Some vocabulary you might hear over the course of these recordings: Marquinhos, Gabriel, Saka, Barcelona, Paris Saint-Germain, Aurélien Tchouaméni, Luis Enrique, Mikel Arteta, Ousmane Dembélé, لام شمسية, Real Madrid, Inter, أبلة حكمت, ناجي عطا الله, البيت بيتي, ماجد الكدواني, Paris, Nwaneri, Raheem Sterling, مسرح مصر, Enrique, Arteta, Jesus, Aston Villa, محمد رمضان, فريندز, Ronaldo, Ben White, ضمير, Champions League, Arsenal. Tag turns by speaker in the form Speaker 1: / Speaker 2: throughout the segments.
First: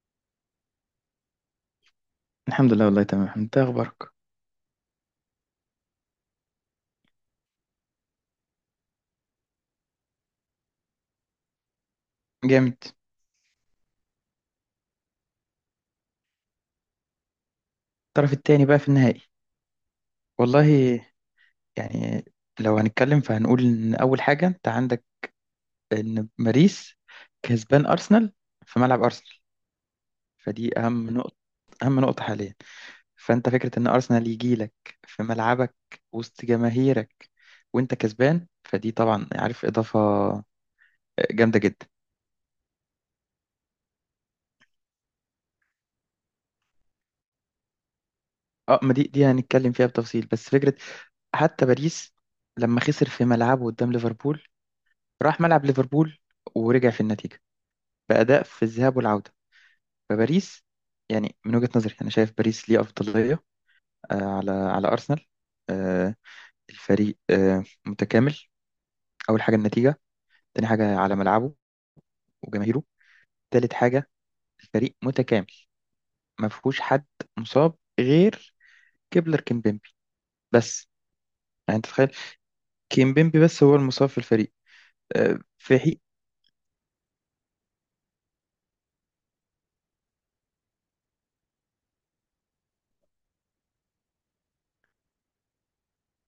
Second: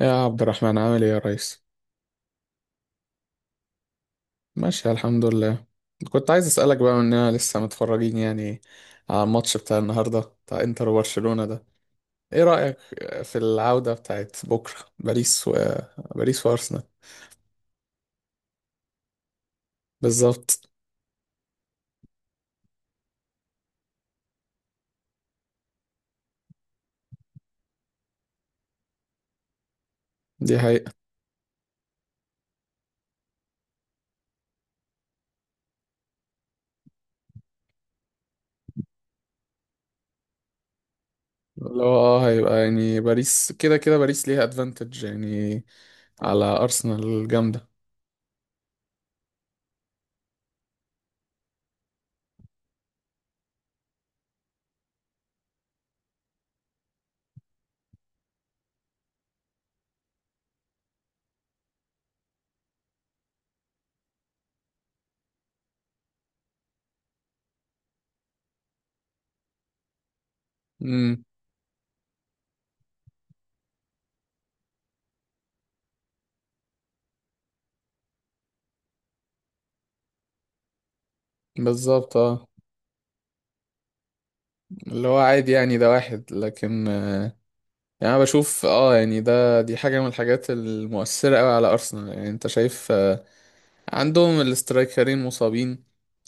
Speaker 1: يا عبد الرحمن، عامل ايه يا ريس؟
Speaker 2: الحمد لله، والله تمام. انت اخبارك؟
Speaker 1: ماشي الحمد لله. كنت عايز اسالك بقى، مننا لسه متفرجين يعني على الماتش بتاع النهارده بتاع انتر وبرشلونة ده؟ ايه
Speaker 2: جامد.
Speaker 1: رايك في العوده بتاعت بكره؟ باريس وارسنال.
Speaker 2: الطرف التاني بقى في النهائي. والله،
Speaker 1: بالظبط.
Speaker 2: يعني لو هنتكلم فهنقول ان اول حاجه انت عندك ان باريس كسبان ارسنال في ملعب ارسنال،
Speaker 1: دي
Speaker 2: فدي
Speaker 1: حقيقة.
Speaker 2: اهم نقطه. اهم نقطه حاليا. فانت فكره ان ارسنال يجي لك في ملعبك وسط جماهيرك وانت كسبان، فدي طبعا عارف اضافه جامده
Speaker 1: اللي هو
Speaker 2: جدا.
Speaker 1: هيبقى يعني باريس كده كده، باريس ليها ادفانتج يعني على ارسنال جامده.
Speaker 2: اه، ما دي هنتكلم فيها بتفصيل. بس فكره، حتى باريس لما خسر في ملعبه قدام ليفربول، راح ملعب ليفربول ورجع في النتيجة بأداء في الذهاب والعودة. فباريس، يعني من وجهة نظري أنا شايف باريس ليه أفضلية على أرسنال. آه، الفريق متكامل. أول حاجة النتيجة، تاني حاجة على
Speaker 1: امم.
Speaker 2: ملعبه وجماهيره، تالت حاجة الفريق متكامل ما فيهوش حد مصاب غير كيبلر كيمبيمبي بس. يعني أنت تتخيل،
Speaker 1: بالظبط، اه.
Speaker 2: كيمبيمبي بس هو المصاب في الفريق،
Speaker 1: اللي هو عادي يعني،
Speaker 2: في
Speaker 1: ده
Speaker 2: حين
Speaker 1: واحد لكن. يعني انا بشوف، يعني دي حاجه من الحاجات المؤثره قوي على ارسنال. يعني انت شايف، عندهم الاسترايكرين مصابين.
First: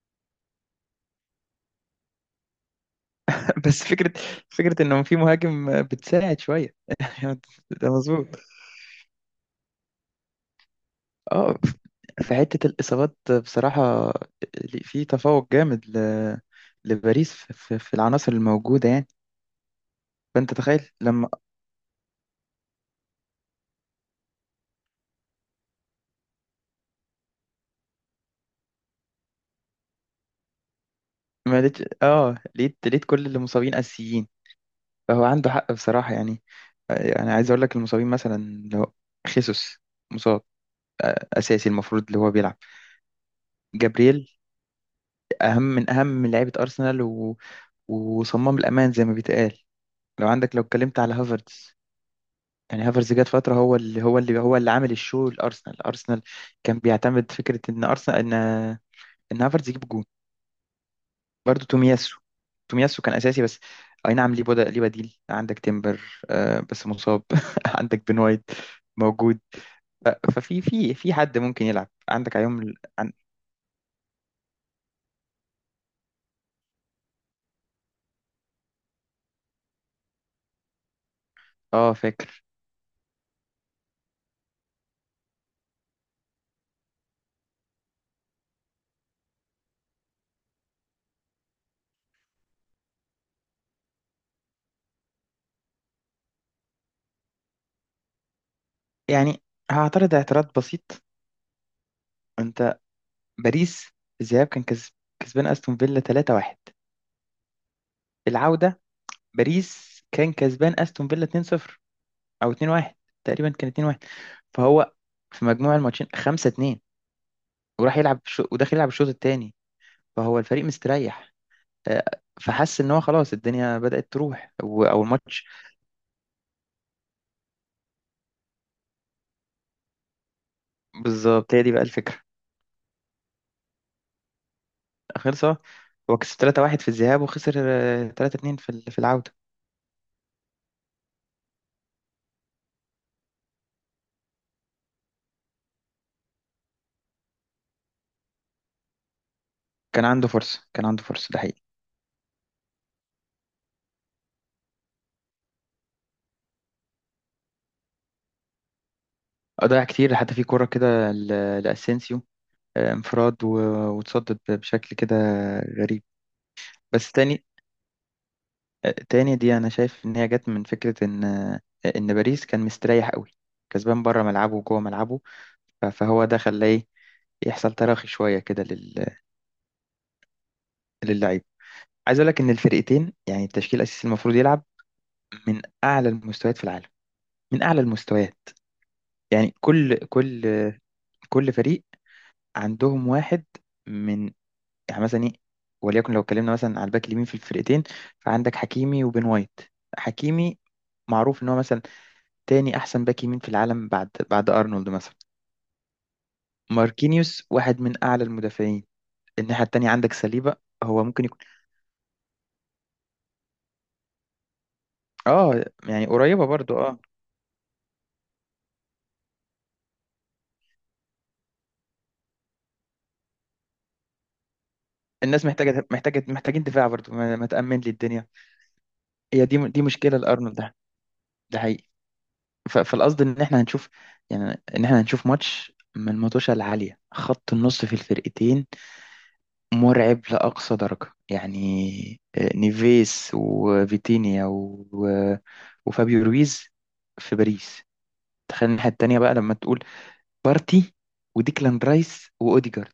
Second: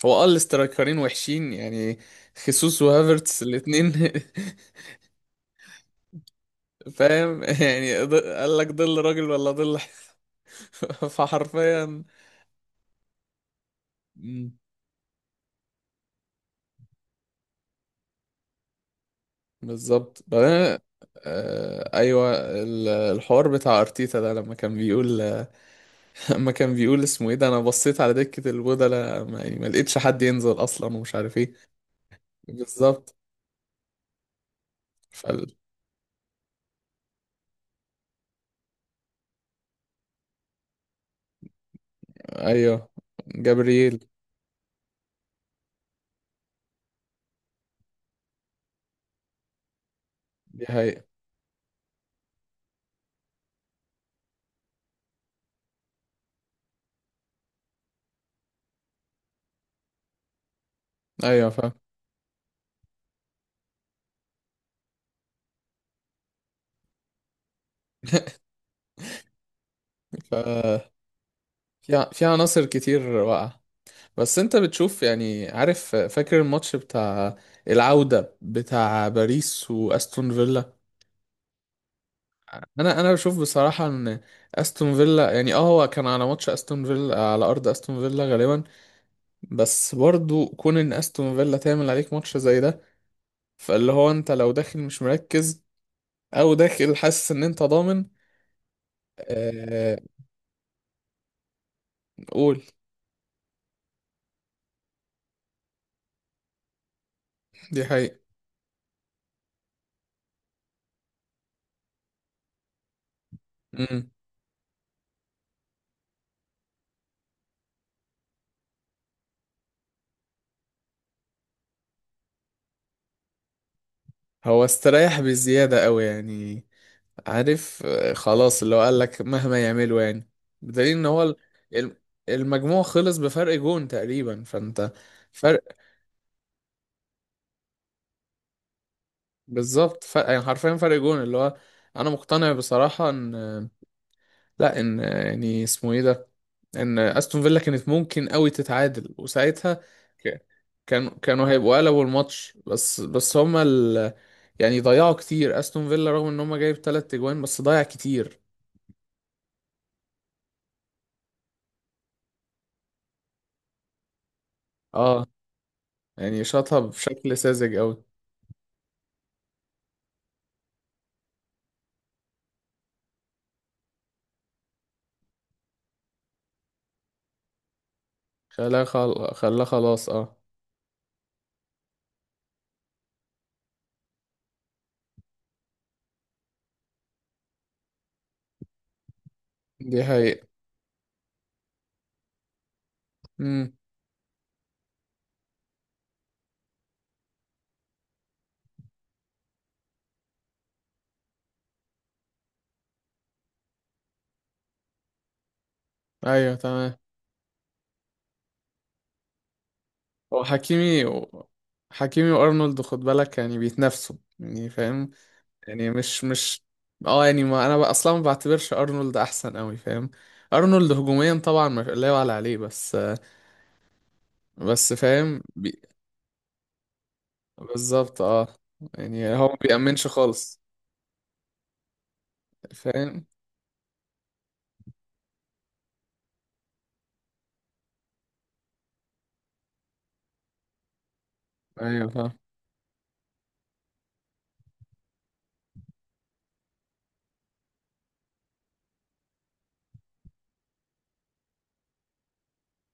Speaker 1: هو الاسترايكرين وحشين يعني، خيسوس وهافرتس
Speaker 2: بس
Speaker 1: الاتنين.
Speaker 2: فكرة، فكرة إنه في مهاجم بتساعد شوية.
Speaker 1: فاهم
Speaker 2: ده
Speaker 1: يعني،
Speaker 2: مظبوط.
Speaker 1: قال لك ظل راجل ولا ظل؟
Speaker 2: اه،
Speaker 1: فحرفيا.
Speaker 2: في حتة الإصابات بصراحة
Speaker 1: مم.
Speaker 2: في تفوق جامد ل... لباريس في العناصر الموجودة يعني.
Speaker 1: بالظبط،
Speaker 2: فأنت
Speaker 1: بعدين.
Speaker 2: تخيل لما
Speaker 1: آه ايوه. الحوار بتاع ارتيتا ده، لما كان بيقول، لما كان بيقول اسمه ايه ده، انا بصيت على دكة البودلة، ما, يعني ما لقيتش حد ينزل اصلا ومش عارف ايه.
Speaker 2: ما لقيت، اه لقيت
Speaker 1: بالظبط.
Speaker 2: كل اللي مصابين أساسيين، فهو عنده
Speaker 1: فال...
Speaker 2: حق بصراحة يعني. يعني عايز أقول لك المصابين مثلا، لو خيسوس مصاب أساسي المفروض اللي هو بيلعب.
Speaker 1: ايوه، جبريل.
Speaker 2: جابرييل أهم من أهم لعيبة أرسنال و... وصمام الأمان زي ما بيتقال. لو عندك، لو
Speaker 1: دي
Speaker 2: اتكلمت
Speaker 1: حقيقة.
Speaker 2: على هافرتز يعني، هافرز جات فترة هو اللي هو عامل الشو لأرسنال. أرسنال كان بيعتمد فكرة إن أرسنال إن إن هافرز يجيب جون.
Speaker 1: ايوه
Speaker 2: برضه
Speaker 1: فاهم.
Speaker 2: تومياسو، تومياسو كان أساسي بس أي نعم. ليه بديل، عندك تيمبر آه بس مصاب. عندك بن وايت موجود. ف-
Speaker 1: ف
Speaker 2: ففي في حد ممكن يلعب،
Speaker 1: في في
Speaker 2: عندك عيوم
Speaker 1: عناصر كتير واقعة. بس انت بتشوف يعني، عارف، فاكر الماتش بتاع العودة بتاع باريس واستون فيلا؟
Speaker 2: اه فاكر.
Speaker 1: انا بشوف بصراحة ان استون فيلا يعني، هو كان على ماتش، استون فيلا على ارض استون فيلا غالبا. بس برضو كون ان استون فيلا تعمل عليك ماتش زي ده، فاللي هو انت لو داخل مش مركز، او داخل حاسس ان انت ضامن.
Speaker 2: يعني
Speaker 1: آه،
Speaker 2: هعترض اعتراض بسيط.
Speaker 1: قول.
Speaker 2: انت باريس الذهاب كان كسب، كسبان استون فيلا 3-1.
Speaker 1: دي حقيقة.
Speaker 2: العودة باريس كان كسبان استون فيلا 2-0 او 2-1، تقريبا كان 2-1.
Speaker 1: امم.
Speaker 2: فهو في مجموع الماتشين 5-2 وراح وداخل يلعب الشوط الثاني، فهو الفريق مستريح. آه، فحس ان هو خلاص الدنيا بدأت تروح
Speaker 1: هو
Speaker 2: او
Speaker 1: استريح
Speaker 2: الماتش.
Speaker 1: بزيادة قوي يعني. عارف، خلاص، اللي هو قال لك مهما يعملوا يعني، بدليل ان هو
Speaker 2: بالظبط هي دي بقى
Speaker 1: الم-
Speaker 2: الفكرة.
Speaker 1: المجموع خلص بفرق جون تقريبا، فانت
Speaker 2: خلص أهو.
Speaker 1: فرق.
Speaker 2: هو كسب 3-1 في الذهاب وخسر 3-2 في العودة.
Speaker 1: بالظبط، فرق يعني حرفيا، فرق جون. اللي هو انا مقتنع بصراحة ان، لا، ان يعني اسمه ايه ده، ان استون فيلا كانت ممكن قوي تتعادل وساعتها
Speaker 2: كان عنده
Speaker 1: ك-
Speaker 2: فرصة، كان عنده
Speaker 1: كانوا
Speaker 2: فرصة، ده
Speaker 1: كانوا
Speaker 2: حقيقي.
Speaker 1: هيبقوا قلبوا الماتش. بس هما يعني ضيعوا كتير استون فيلا، رغم ان هما جايب 3 اجوان بس ضيع كتير.
Speaker 2: ضيع كتير حتى في كرة كده ل- لأسينسيو، انفراد و... وتصدد بشكل كده
Speaker 1: اه
Speaker 2: غريب.
Speaker 1: يعني شاطها
Speaker 2: بس
Speaker 1: بشكل
Speaker 2: تاني،
Speaker 1: ساذج قوي.
Speaker 2: دي انا شايف ان هي جت من فكره ان باريس كان مستريح قوي، كسبان بره ملعبه وجوه ملعبه. ف- فهو ده خلاه إيه؟ يحصل تراخي شويه كده لل...
Speaker 1: خلاها خلاص، اه.
Speaker 2: للعيب. عايز اقول لك ان الفرقتين يعني التشكيل الاساسي المفروض يلعب من اعلى المستويات في العالم، من اعلى المستويات. يعني كل
Speaker 1: دي
Speaker 2: كل
Speaker 1: حقيقة.
Speaker 2: كل فريق عندهم واحد
Speaker 1: امم.
Speaker 2: من، يعني مثلا ايه، وليكن لو اتكلمنا مثلا على الباك اليمين في الفرقتين، فعندك حكيمي وبن وايت. حكيمي معروف ان هو مثلا تاني أحسن باك يمين في العالم بعد أرنولد مثلا.
Speaker 1: ايوه تمام.
Speaker 2: ماركينيوس واحد من أعلى المدافعين. الناحية التانية عندك
Speaker 1: هو
Speaker 2: سليبة، هو
Speaker 1: حكيمي
Speaker 2: ممكن يكون
Speaker 1: و... حكيمي وارنولد، خد بالك يعني بيتنافسوا، يعني فاهم.
Speaker 2: آه،
Speaker 1: يعني
Speaker 2: يعني
Speaker 1: مش
Speaker 2: قريبة
Speaker 1: مش
Speaker 2: برضو آه.
Speaker 1: اه، يعني ما انا بقى اصلا ما بعتبرش ارنولد احسن قوي، فاهم. ارنولد هجوميا طبعا ما لا يعلى عليه، بس بس فاهم
Speaker 2: الناس محتاجة، محتاجين دفاع برضو، ما ما تأمن لي
Speaker 1: بالظبط،
Speaker 2: الدنيا.
Speaker 1: اه. يعني
Speaker 2: هي
Speaker 1: هو ما
Speaker 2: دي
Speaker 1: بيأمنش
Speaker 2: مشكلة لأرنولد
Speaker 1: خالص.
Speaker 2: ده، ده حقيقي. ف- فالقصد
Speaker 1: فاهم.
Speaker 2: إن إحنا هنشوف، يعني إن إحنا هنشوف ماتش من المطوشة العالية. خط النص في الفرقتين مرعب لأقصى درجة يعني.
Speaker 1: ايوه فاهم.
Speaker 2: نيفيس وفيتينيا و... و- وفابيو رويز في باريس. تخيل الناحية التانية بقى لما تقول بارتي وديكلان رايس وأوديجارد.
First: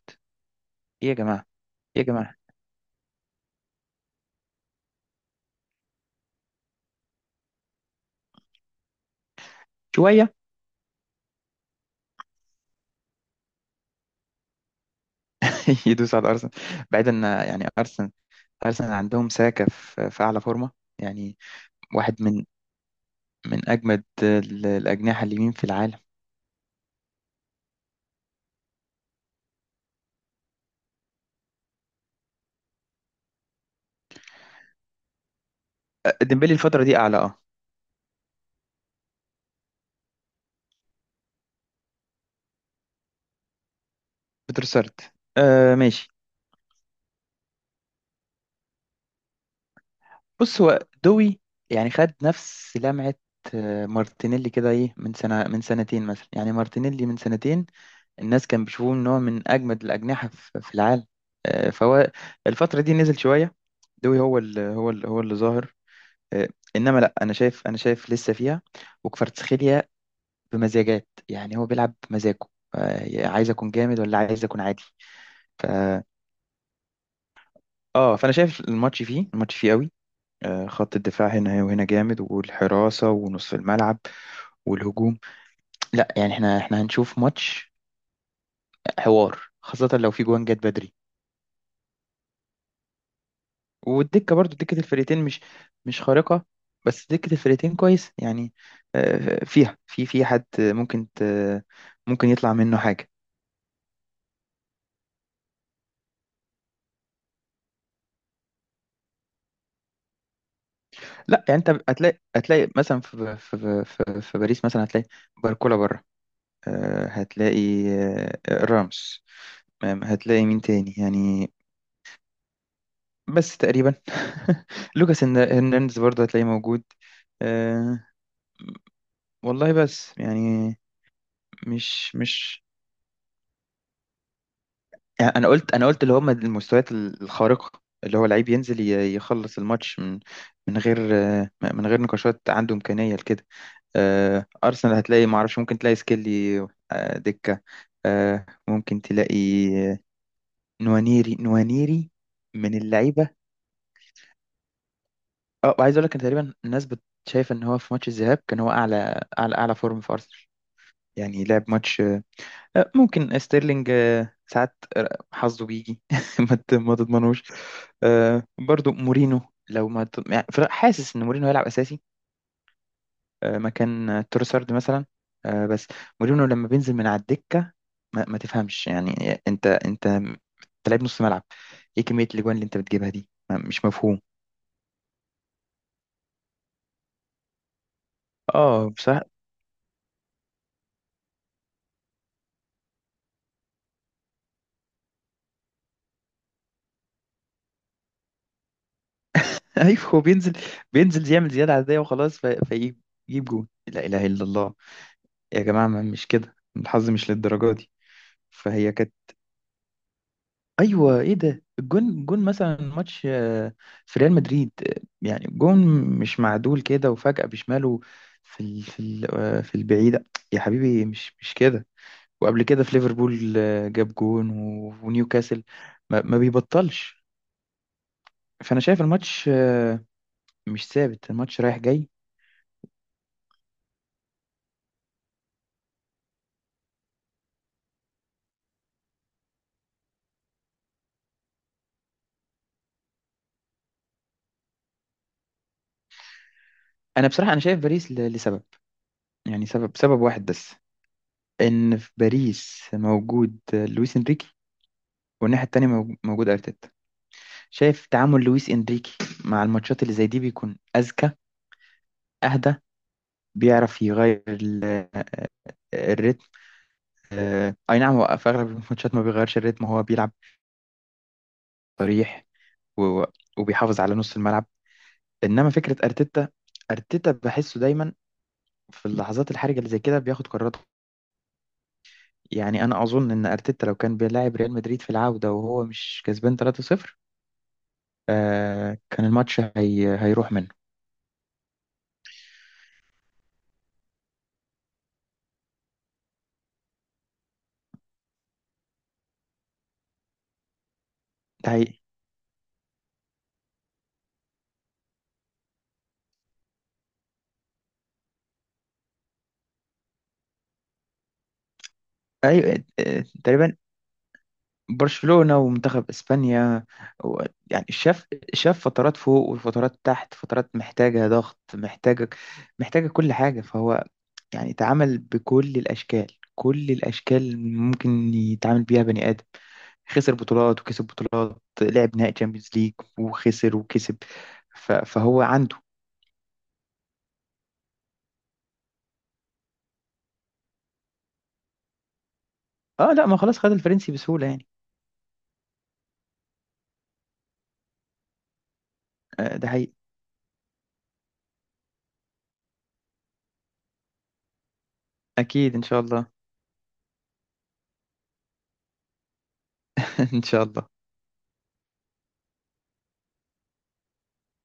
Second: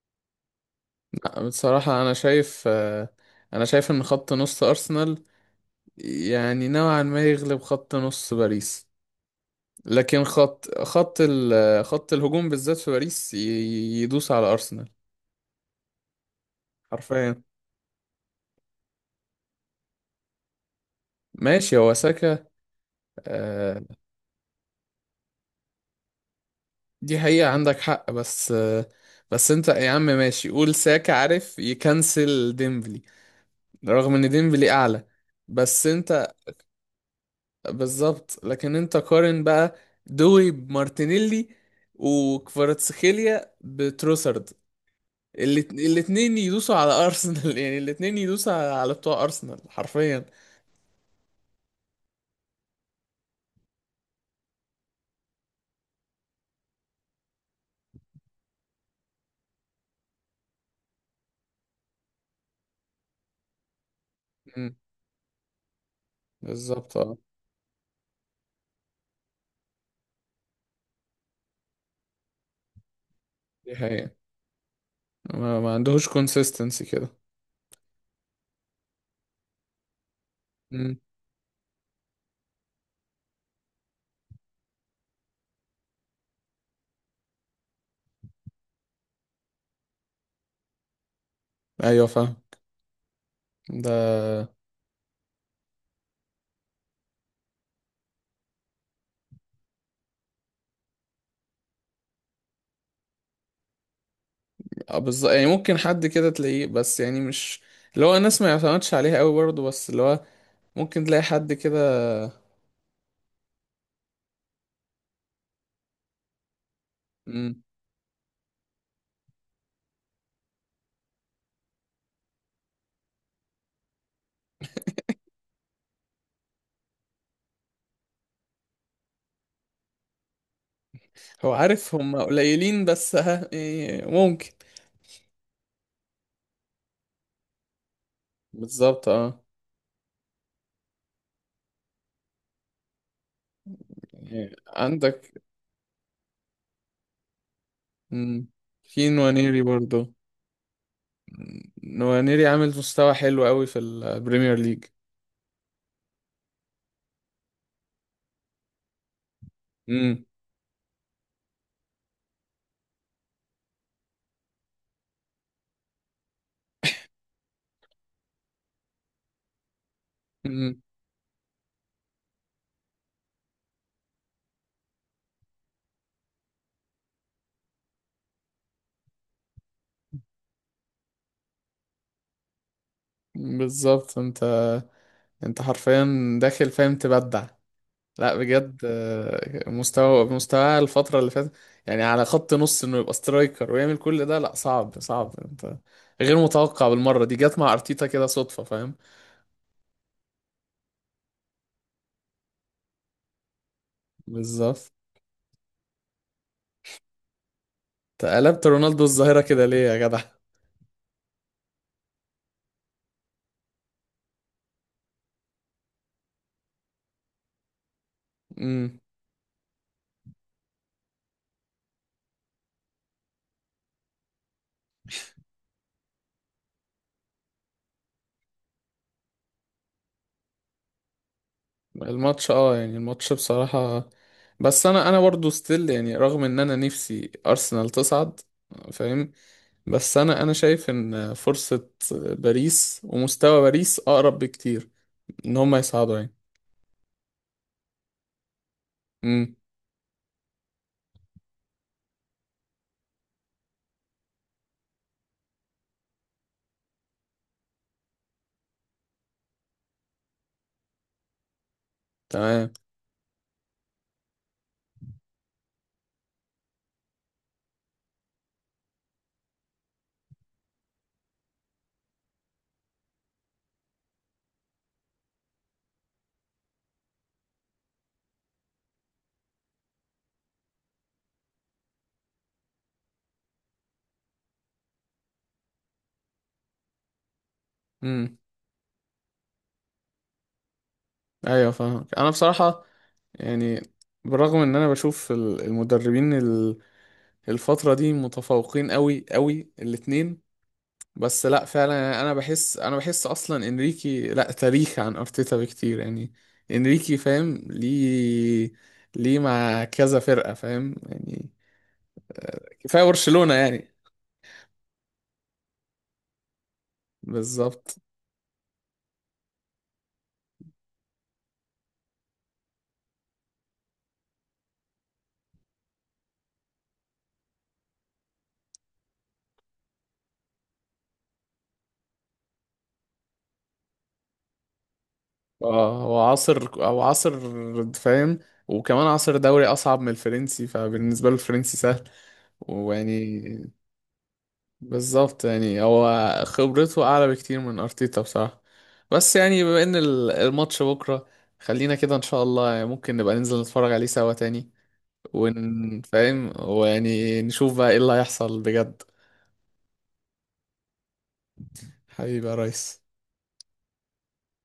Speaker 2: إيه يا
Speaker 1: لا
Speaker 2: جماعة،
Speaker 1: بصراحة
Speaker 2: إيه يا
Speaker 1: انا
Speaker 2: جماعة.
Speaker 1: شايف، انا شايف ان خط نص ارسنال يعني نوعا ما يغلب خط نص باريس. لكن
Speaker 2: شوية
Speaker 1: خط الهجوم بالذات في باريس، يدوس على ارسنال
Speaker 2: يدوس على أرسنال. بعيدا إن
Speaker 1: حرفيا.
Speaker 2: يعني أرسنال، أرسنال عندهم ساكا في في أعلى فورمة يعني،
Speaker 1: ماشي، هو
Speaker 2: واحد
Speaker 1: ساكا.
Speaker 2: من
Speaker 1: آه.
Speaker 2: أجمد الأجنحة اليمين في العالم.
Speaker 1: دي حقيقة، عندك حق. بس بس انت يا عم، ماشي قول ساكا عارف يكنسل ديمبلي، رغم ان ديمبلي اعلى. بس
Speaker 2: أه،
Speaker 1: انت،
Speaker 2: ديمبلي الفترة دي أعلى أه.
Speaker 1: بالظبط. لكن انت قارن بقى: دوي بمارتينيلي، وكفاراتسخيليا بتروسرد.
Speaker 2: بتروسارد أه، ماشي.
Speaker 1: الاتنين يدوسوا على ارسنال. يعني الاتنين يدوسوا على بتوع ارسنال حرفيا.
Speaker 2: بص هو دوي يعني خد نفس لمعة مارتينيلي كده إيه من سنة، من سنتين مثلا. يعني مارتينيلي من سنتين الناس كان بيشوفوه ان هو من اجمد الاجنحه في في العالم. فهو الفتره دي نزل شويه. دوي هو اللي
Speaker 1: مم.
Speaker 2: هو اللي هو اللي ظاهر. آه،
Speaker 1: بالظبط،
Speaker 2: انما لا
Speaker 1: اه.
Speaker 2: انا شايف، لسه فيها. وكفاراتسخيليا بمزاجات، يعني هو بيلعب بمزاجه. عايز اكون
Speaker 1: دي
Speaker 2: جامد
Speaker 1: حقيقة.
Speaker 2: ولا عايز اكون عادي.
Speaker 1: ما,
Speaker 2: ف،
Speaker 1: ما عندهوش كونسيستنسي كده.
Speaker 2: اه فانا شايف الماتش فيه، الماتش فيه قوي. خط
Speaker 1: مم.
Speaker 2: الدفاع هنا وهنا جامد، والحراسه ونصف الملعب والهجوم. لا يعني احنا، احنا هنشوف ماتش حوار، خاصه لو في جوان جت بدري.
Speaker 1: ايوه فاهم ده.
Speaker 2: والدكة برضو، دكة الفرقتين مش خارقة، بس دكة الفرقتين كويس يعني. فيها، في حد ممكن يطلع منه حاجة.
Speaker 1: اه، بالظبط. يعني ممكن حد كده تلاقيه، بس يعني مش اللي هو الناس ما يعتمدش عليها قوي برضه. بس اللي هو ممكن تلاقي
Speaker 2: لا
Speaker 1: حد
Speaker 2: يعني انت،
Speaker 1: كده.
Speaker 2: هتلاقي مثلا في في باريس مثلا هتلاقي باركولا بره،
Speaker 1: مم.
Speaker 2: هتلاقي رامس، هتلاقي مين تاني يعني. بس تقريبا لوكاس هرنانديز برضه هتلاقيه موجود. آه، والله بس يعني،
Speaker 1: هو عارف هم
Speaker 2: مش
Speaker 1: قليلين، بس ها، يعني ممكن.
Speaker 2: يعني انا قلت، اللي هم المستويات الخارقه، اللي هو لعيب ينزل
Speaker 1: بالظبط، اه.
Speaker 2: يخلص الماتش من غير من غير نقاشات، عنده امكانيه لكده.
Speaker 1: يعني
Speaker 2: ارسنال هتلاقي، ما
Speaker 1: عندك،
Speaker 2: اعرفش، ممكن تلاقي سكيلي، دكه،
Speaker 1: مم،
Speaker 2: ممكن
Speaker 1: في
Speaker 2: تلاقي
Speaker 1: نوانيري
Speaker 2: آه،
Speaker 1: برضه.
Speaker 2: نوانيري.
Speaker 1: نوانيري عامل
Speaker 2: من
Speaker 1: مستوى
Speaker 2: اللعيبه.
Speaker 1: حلو قوي في البريمير ليج.
Speaker 2: اه عايز اقول لك إن تقريبا الناس شايفه ان هو في ماتش الذهاب كان هو اعلى فورم في
Speaker 1: امم.
Speaker 2: ارسنال. يعني لعب ماتش. ممكن ستيرلينج ساعات حظه بيجي، ما تضمنوش. برضو مورينو، لو ما ت- يعني حاسس ان مورينو هيلعب اساسي مكان تروسارد مثلا. بس مورينو لما بينزل من على الدكه، ما ما تفهمش يعني. انت لعيب نص ملعب، ايه كميه الاجوان اللي انت بتجيبها دي، مش
Speaker 1: بالظبط،
Speaker 2: مفهوم.
Speaker 1: انت انت حرفيا داخل، فاهم، تبدع. لا بجد،
Speaker 2: اه بصراحه.
Speaker 1: مستوى الفترة اللي فاتت، يعني على خط نص انه يبقى سترايكر ويعمل كل ده، لا صعب، صعب انت. غير متوقع بالمرة. دي جت مع ارتيتا كده صدفة، فاهم.
Speaker 2: ايوه هو بينزل، بينزل يعمل زياده عاديه وخلاص في- فيجيب، يجيب جون، لا اله الا الله.
Speaker 1: بالظبط.
Speaker 2: يا جماعه ما مش كده، الحظ مش للدرجه دي.
Speaker 1: تقلبت
Speaker 2: فهي
Speaker 1: رونالدو
Speaker 2: كانت،
Speaker 1: الظاهرة كده، ليه يا جدع؟
Speaker 2: ايوه ايه ده، الجون، جون مثلا ماتش في ريال مدريد، يعني جون مش معدول كده وفجأة بشماله في ال
Speaker 1: امم.
Speaker 2: في ال في البعيدة. يا حبيبي مش كده. وقبل كده في ليفربول جاب جون و- ونيوكاسل، ما ما بيبطلش. فانا شايف الماتش مش ثابت، الماتش رايح جاي.
Speaker 1: الماتش اه يعني الماتش بصراحة، بس انا برضو ستيل يعني، رغم ان انا نفسي ارسنال تصعد، فاهم. بس انا شايف ان فرصة باريس ومستوى باريس اقرب بكتير ان هم يصعدوا.
Speaker 2: انا بصراحة، انا شايف باريس لسبب
Speaker 1: يعني،
Speaker 2: يعني، سبب واحد بس، ان في باريس موجود لويس انريكي، والناحية التانية موجود ارتيتا. شايف تعامل لويس إنريكي مع الماتشات اللي زي دي بيكون أذكى،
Speaker 1: تمام.
Speaker 2: أهدى، بيعرف يغير الريتم. أي نعم هو في أغلب الماتشات ما بيغيرش الريتم، هو بيلعب صريح و- وبيحافظ على نص الملعب. إنما فكرة أرتيتا، أرتيتا بحسه دايما في اللحظات الحرجة اللي زي كده بياخد قراراته. يعني أنا أظن إن أرتيتا لو كان بيلاعب ريال مدريد في العودة وهو مش كسبان 3-0،
Speaker 1: امم.
Speaker 2: كان الماتش هيروح منه.
Speaker 1: ايوه فاهمك انا بصراحه، يعني بالرغم ان انا بشوف المدربين الفتره دي متفوقين قوي قوي الاتنين. بس لا
Speaker 2: ده هي...
Speaker 1: فعلا يعني، انا بحس اصلا انريكي لا تاريخ عن ارتيتا بكتير يعني. انريكي فاهم ليه، ليه مع كذا فرقه، فاهم يعني.
Speaker 2: أيوة
Speaker 1: كفايه برشلونه
Speaker 2: تقريبا.
Speaker 1: يعني.
Speaker 2: برشلونة ومنتخب اسبانيا و- يعني
Speaker 1: بالظبط،
Speaker 2: شاف، شاف فترات فوق وفترات تحت، فترات محتاجة ضغط، محتاجة كل حاجة. فهو يعني تعامل بكل الاشكال، كل الاشكال اللي ممكن يتعامل بيها بني ادم. خسر بطولات وكسب بطولات، لعب نهائي تشامبيونز ليج وخسر وكسب. ف- فهو عنده،
Speaker 1: اه. هو عصر او عصر، فاهم. وكمان عصر دوري اصعب من الفرنسي، فبالنسبه له الفرنسي سهل.
Speaker 2: اه لا ما
Speaker 1: ويعني،
Speaker 2: خلاص، خد الفرنسي بسهولة يعني.
Speaker 1: بالظبط، يعني هو خبرته اعلى بكتير من ارتيتا بصراحه. بس يعني
Speaker 2: ده
Speaker 1: بما
Speaker 2: حقيقي.
Speaker 1: ان الماتش بكره، خلينا كده ان شاء الله يعني ممكن نبقى ننزل نتفرج عليه سوا تاني،
Speaker 2: اكيد ان شاء الله.
Speaker 1: ونفهم ويعني نشوف بقى ايه اللي هيحصل بجد.
Speaker 2: ان شاء الله.
Speaker 1: حبيبي يا ريس.